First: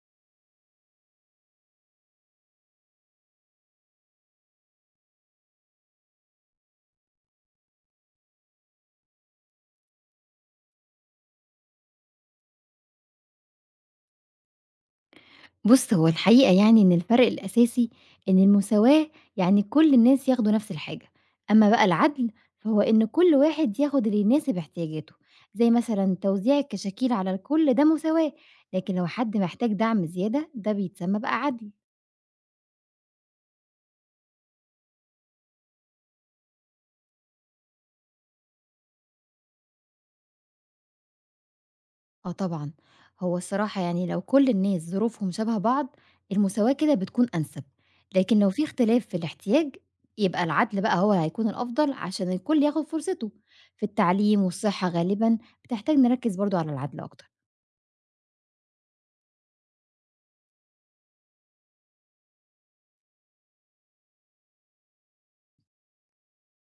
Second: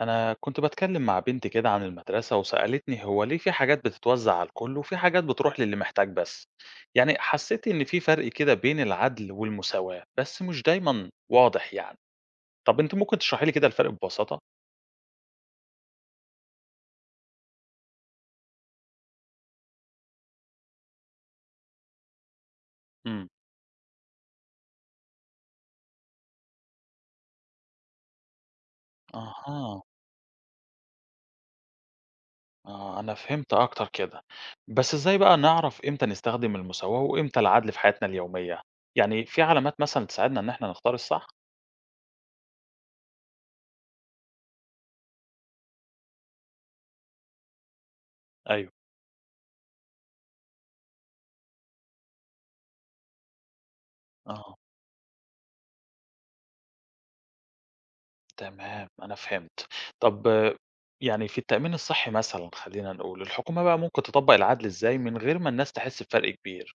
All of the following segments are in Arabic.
أنا كنت بتكلم مع بنتي كده عن المدرسة وسألتني هو ليه في حاجات بتتوزع على الكل وفي حاجات بتروح للي محتاج بس. يعني حسيت إن في فرق كده بين العدل والمساواة، بس مش دايما واضح يعني. طب أنت ممكن تشرحي لي كده الفرق ببساطة؟ بُص، هو الحقيقة يعني إن الفرق الأساسي إن المساواة يعني كل الناس ياخدوا نفس الحاجة، أمّا بقى العدل فهو إن امم كل واحد ياخد اللي يناسب احتياجاته، زي مثلًا توزيع الكشاكيل على الكل ده مساواة، لكن لو حد محتاج أها، دعم زيادة ده بيتسمى بقى عدل. آه أنا فهمت أكتر كده. بس إزاي بقى نعرف إمتى نستخدم المساواة وإمتى العدل في حياتنا اليومية؟ يعني في علامات مثلا تساعدنا إن إحنا نختار الصح؟ آه طبعًا، هو الصراحة يعني لو كل الناس ظروفهم شبه بعض، المساواة كده بتكون أنسب، لكن لو في أيوه، اختلاف في الاحتياج، يبقى العدل بقى هو اللي هيكون الأفضل عشان الكل ياخد فرصته. في التعليم أه والصحة غالبًا بتحتاج نركز برضه على العدل أكتر. تمام، أنا فهمت. طب يعني في التأمين الصحّي مثلًا خلّينا نقول، الحكومة بقى ممكن تطبّق العدل إزاي من غير ما الناس تحس بفرق كبير؟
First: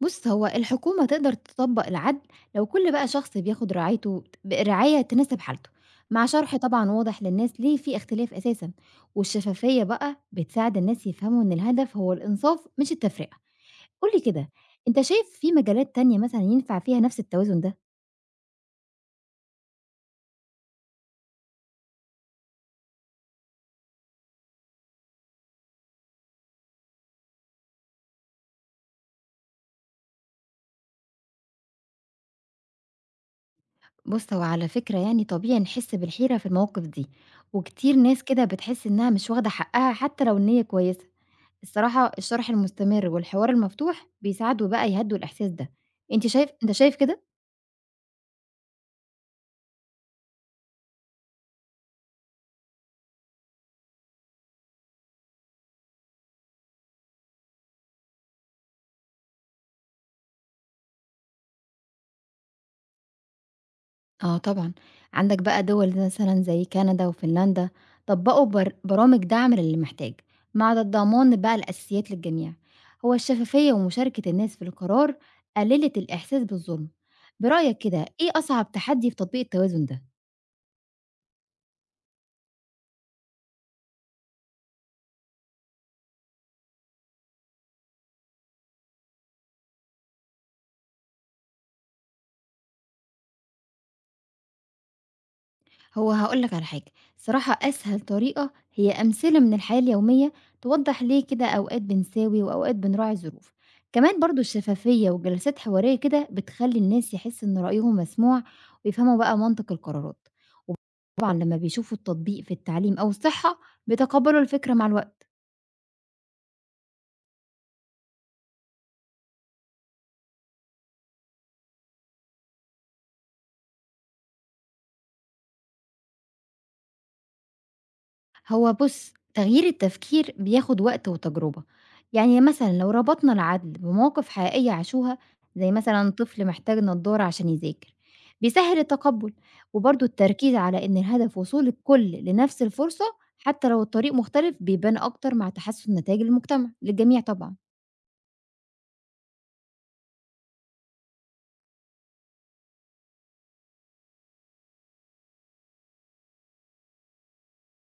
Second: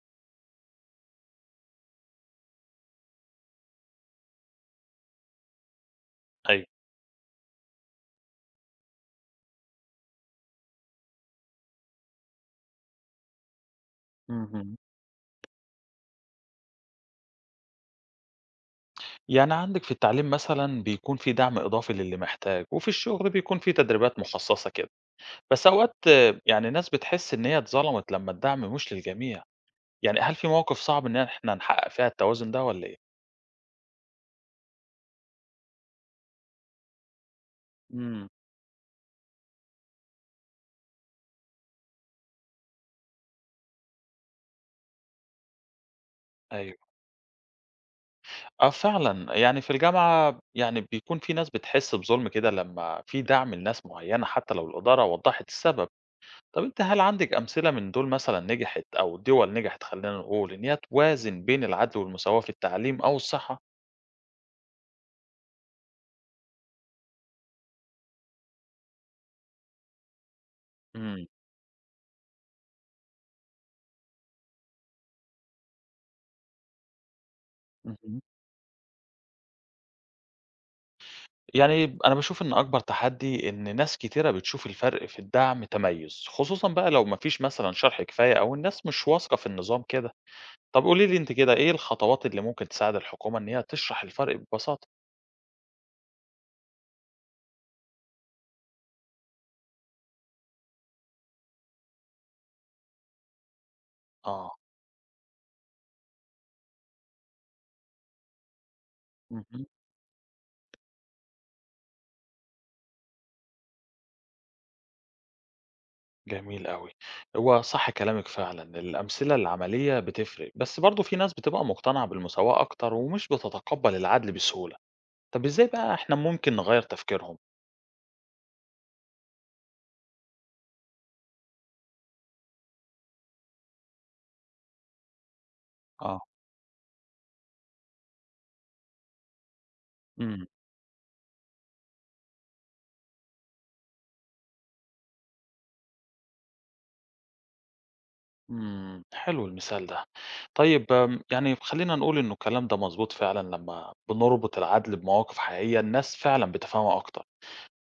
بُص، هو الحكومة تقدر تطبّق العدل لو كل بقى شخص بياخد رعايته برعاية تناسب حالته، مع شرح أيوه. طبعًا واضح للناس ليه في اختلاف أساسًا، والشفافية بقى بتساعد الناس يفهموا إن الهدف هو الإنصاف مش التفرقة. قُل لي كده، اهم. أنت شايف في مجالات تانية مثلًا ينفع فيها نفس التوازن ده؟ يعني عندِك في التعليم مثلًا بيكون في دعم إضافي للي محتاج، وفي الشغل بيكون في تدريبات مخصّصة كده. بس أوقات يعني الناس بتحس إن هي اتظلمت لمّا الدعم مش للجميع. يعني هل في مواقف صعب إن إحنا نحقق فيها التوازن ده والّا إيه؟ بُص، هو على فكرة يعني طبيعي نحس بالحيرة في المواقف دي، وكتير ناس إمم، كده بتحس إنها مش واخدة حقها حتى لو النية كويسة. الصراحة الشرح المستمر والحوار المفتوح بيساعدوا بقى يهدّوا الإحساس ده. أنت شايف أنت أيوه. شايف كده؟ آه فعلًا، يعني في الجامعة يعني بيكون في ناس بتحس بظلم كده لمّا في دعم لناس معيّنة حتى لو الإدارة وضّحت السبب. طب أنت هل عندِك أمثلة من دول مثلًا نجحت أو دول نجحت خلّينا نقول إن هي توازن بين العدل والمساواة في التعليم أو الصحة؟ آه طبعًا، عندك بقى دول مثلًا زي كندا وفنلندا طبّقوا برامج دعم للي محتاج، مع إمم، ضمان بقى الأساسيات للجميع. هو الشفافية ومشاركة الناس في القرار قلّلت الإحساس بالظلم. برأيك كده اهم. إيه أصعب تحدي في تطبيق التوازن ده؟ يعني أنا باشوف إن أكبر تحدي إن ناس كتيرة بتشوف الفرق في الدعم تميُّز، خصوصًا بقى لو ما فيش مثلًا شرح كفاية أو الناس مش واثقة في النظام كده. طب قولي لي أنتِ كده إيه الخطوات اللي ممكن تساعد الحكومة إن هي تشرح الفرق ببساطة؟ هو هاقول لك على حاجة، صراحة أسهل طريقة هي أمثلة من الحياة اليومية توضّح ليه كده أوقات بنساوي وأوقات بنراعي الظروف، كمان برضه آه. الشفافية وجلسات حوارية كده بتخلّي الناس يحسّوا إن رأيهم مسموع ويفهموا بقى اهم، منطق القرارات، طبعًا لمّا بيشوفوا التطبيق في التعليم أو الصحة بيتقبّلوا الفكرة مع الوقت. جميل أوي. هو صح كلامِك فعلًا، الأمثلة العملية بتفرق، بس برضه في ناس بتبقى مقتنعة بالمساواة أكتر ومش بتتقبّل العدل بسهولة. طَب إزاي بقى إحنا ممكن نغيّر تفكيرهم؟ هو بُص، تغيير التفكير بياخد وقت وتجربة، يعني مثلًا لو ربطنا العدل بمواقف حقيقية عاشوها، زي مثلًا آه. طفل محتاج نضارة عشان يذاكر، بيسهّل التقبُّل، وبرضه إمم، التركيز على إن الهدف وصول الكل لنفس الفرصة حتى لو الطريق مختلف بيبان أكتر مع تحسّن نتايج المجتمع للجميع طبعًا. إمم، حلو المثال ده. طيب يعني خلّينا نقول إنه الكلام ده مضبوط فعلًا لمّا بنربط العدل بمواقف حقيقية الناس فعلًا بتفهمه أكتر.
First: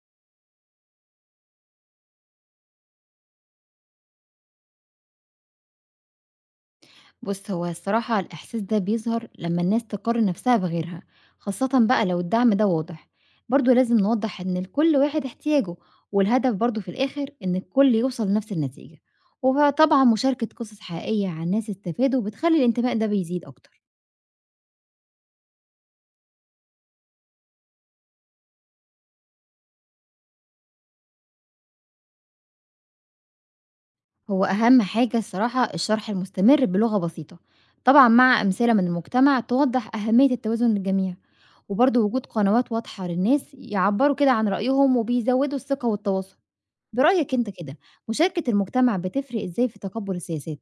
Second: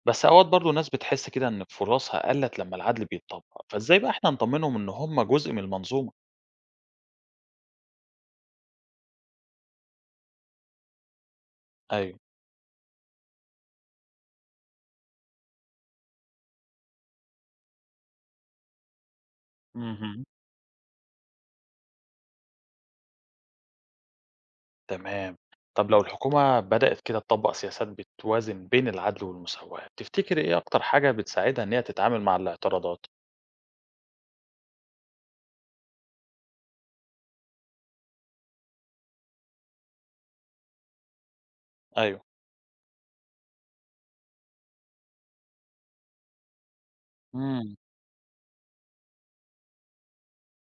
بس أوقات برضه الناس بتحس كده إن فرصها قَلّت لمّا العدل بيتطبّق، فإزاي بقى إحنا نطمّنهم إن هم جزء من المنظومة؟ بُص، هو الصراحة الإحساس ده بيظهر لمّا الناس تقارن نفسها بغيرها، خاصةً بقى لو أيوه. الدعم ده واضح، برضه لازم نوضح إن لكل واحد احتياجه، والهدف برضه في الآخر إن الكل يوصل لنفس النتيجة، وطبعًا اهم. مشاركة قصص حقيقية عن ناس استفادوا بتخلي الانتماء ده بيزيد أكتر. تمام. طب لو الحكومة بدأت كده تطبق سياسات بتوازن بين العدل والمساواة تفتكر إيه أكتر حاجة بتساعدها إن هي تتعامل مع الاعتراضات؟ هو أهم حاجة الصراحة الشرح المستمر بلغة بسيطة، طبعًا مع أمثلة من المجتمع توضح أهمية التوازن للجميع، وبرضه أيوه، وجود قنوات واضحة للناس يعبروا كده عن رأيهم وبيزودوا الثقة والتواصل. برأيك أنت مم. كده، مشاركة المجتمع بتفرق إزاي في تقبُّل السياسات؟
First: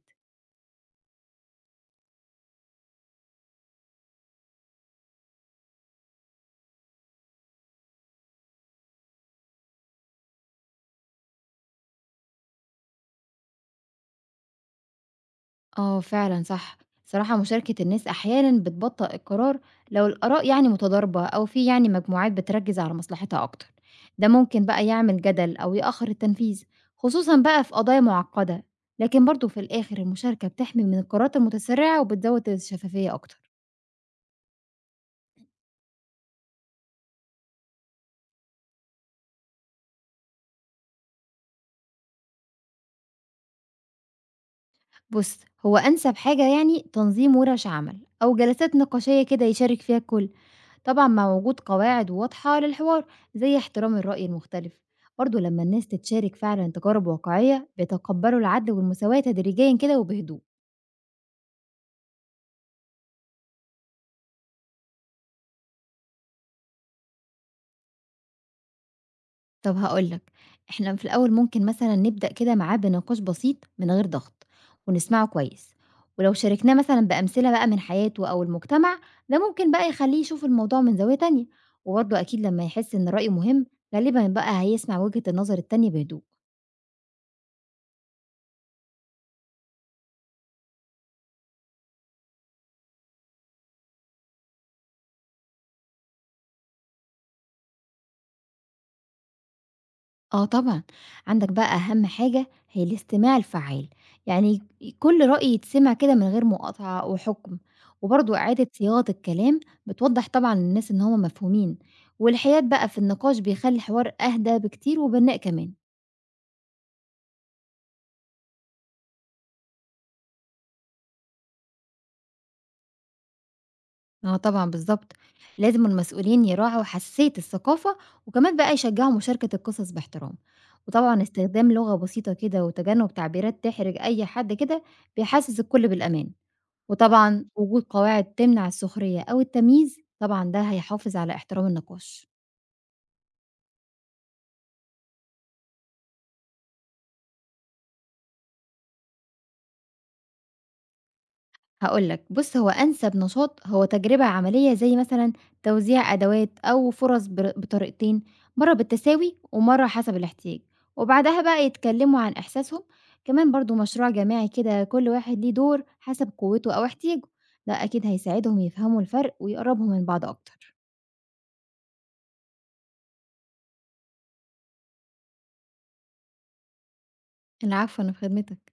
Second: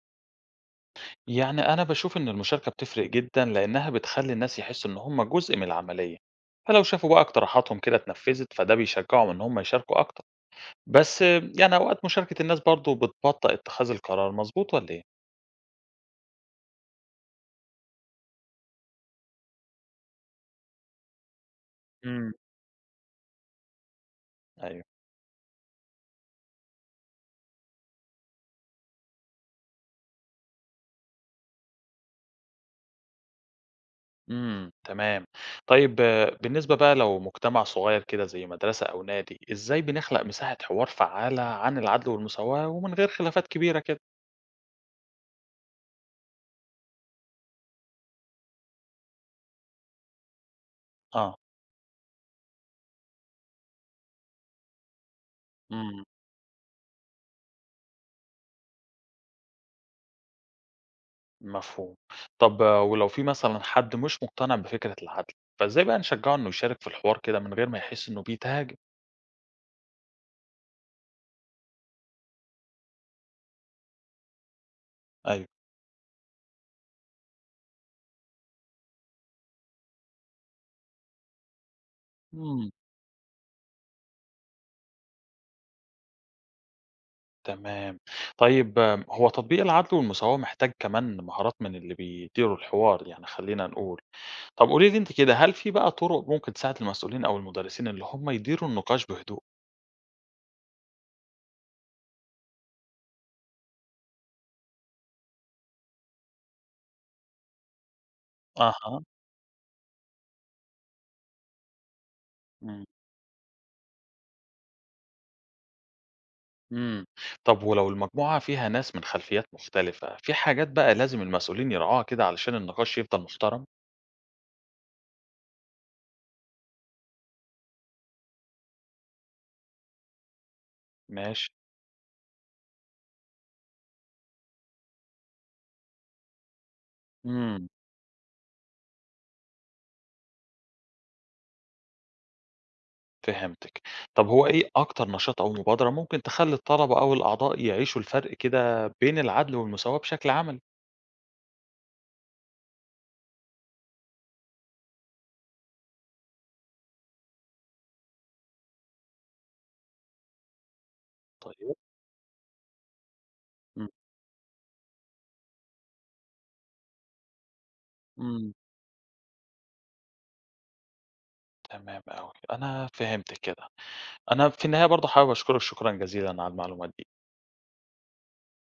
يعني أنا بشوف إن المشاركة بتفرق جدا لأنها بتخلي الناس يحسوا إن هم جزء من العملية، فلو شافوا بقى اقتراحاتهم كده اتنفذت فده بيشجعهم إن هم يشاركوا أكتر. بس يعني أوقات مشاركة الناس برضو بتبطئ اتخاذ القرار، مظبوط ولا إيه؟ آه فعلًا صح، صراحة مشاركة الناس أحيانًا بتبطّئ القرار لو الآراء يعني متضاربة أو في يعني مجموعات امم بتركّز على مصلحتها أكتر، ده ممكن بقى يعمل جدل أو يأخّر التنفيذ، خصوصًا بقى في قضايا معقّدة، لكن برضه في الآخر المشاركة بتحمي من القرارات المتسرّعة وبتزوّد الشفافية أكتر. إمم، تمام. طيب بالنسبة بقى لو مجتمع صغير كده زي مدرسة أو نادي، إزاي بنخلق مساحة حوار فعّالة عن العدل والمساواة ومن غير خلافات كبيرة كده؟ بُص، هو أنسب حاجة يعني تنظيم وِرش عمل أو جلسات نقاشية كده يشارك فيها الكل. طبعًا مع آه، وجود قواعد واضحة للحوار، زي احترام الرأي المختلف. برضه لمّا الناس إمم، تتشارك فعلًا تجارب واقعية، بيتقبلوا العدل والمساواة تدريجيًا كده وبهدوء. مفهوم. طب ولو في مثلًا حد مش مقتنع بفكرة العدل، فإزاي بقى نشجّعه إنه يشارك في الحوار كده من غير ما يحس إنه بيتهاجم؟ طب هاقول لك، إحنا في الأول ممكن مثلًا نبدأ كده معاه بنقاش بسيط من غير ضغط، ونسمعه أيوه. كويس. ولو شاركناه مثلًا بأمثلة بقى من حياته أو المجتمع، ده ممكن بقى يخلّيه يشوف الموضوع من زاوية تانية. وبرضه أكيد لمّا إمم، يحس إن رأيه مهم، غالبًا بقى هيسمع وجهة النظر التانية بهدوء. تمام. طيب هو تطبيق العدل والمساواة محتاج كمان مهارات من اللي بيديروا الحوار يعني خلّينا نقول. طب قولي لي أنتِ كده، هل في بقى طُرق ممكن تساعد المسؤولين أو المدرسين اللي هم يديروا النقاش بهدوء؟ آه طبعًا، عندك بقى أهم حاجة هي الاستماع الفعّال، يعني كل رأي يتسمع كده من غير مقاطعة أو حُكم، وبرضه إعادة أها، صياغة الكلام بتوضّح طبعًا للناس إن هُم مفهومين، والحياد إمم، بقى في النقاش بيخلّي الحوار أهدى بكتير وبنّاء كمان. إمم. طب ولو المجموعة فيها ناس من خلفيات مختلفة، في حاجات بقى لازم المسؤولين يراعوها كده علشان النقاش يفضل محترم؟ آه طبعًا بالضبط، لازم المسؤولين يراعوا حساسية الثقافة، وكمان بقى يشجّعوا مشاركة القصص باحترام، وطبعًا ماشي، استخدام لغة بسيطة كده وتجنب تعبيرات تحرج أي حد كده بيحسّس الكل بالأمان. وطبعًا إمم، وجود قواعد تمنع السخرية أو التمييز، طبعًا ده هيحافظ على احترام النقاش. فهمتِك. طب هو إيه أكتر نشاط أو مبادرة ممكن تخلّي الطلبة أو الأعضاء يعيشوا الفرق كده بين العدل والمساواة بشكل عملي؟ هاقول لك، بُص هو أنسب نشاط هو تجربة عملية زي مثلًا توزيع أدوات أو فرص بطريقتين، مرّة بالتساوي ومرّة حسب الاحتياج، وبعدها بقى طيب، يتكلموا عن إحساسهم، كمان برضه إمم، مشروع جماعي كده كل واحد ليه دور حسب قوته أو احتياجه، ده أكيد إمم، هيساعدهم يفهموا الفرق ويقربوا من بعض أكتر. تمام أوي، أنا فهمتِك كده. أنا في النهاية برضه حابب أشكرِك شكرًا جزيلًا على المعلومات دي. العفو، أنا في خدمتك.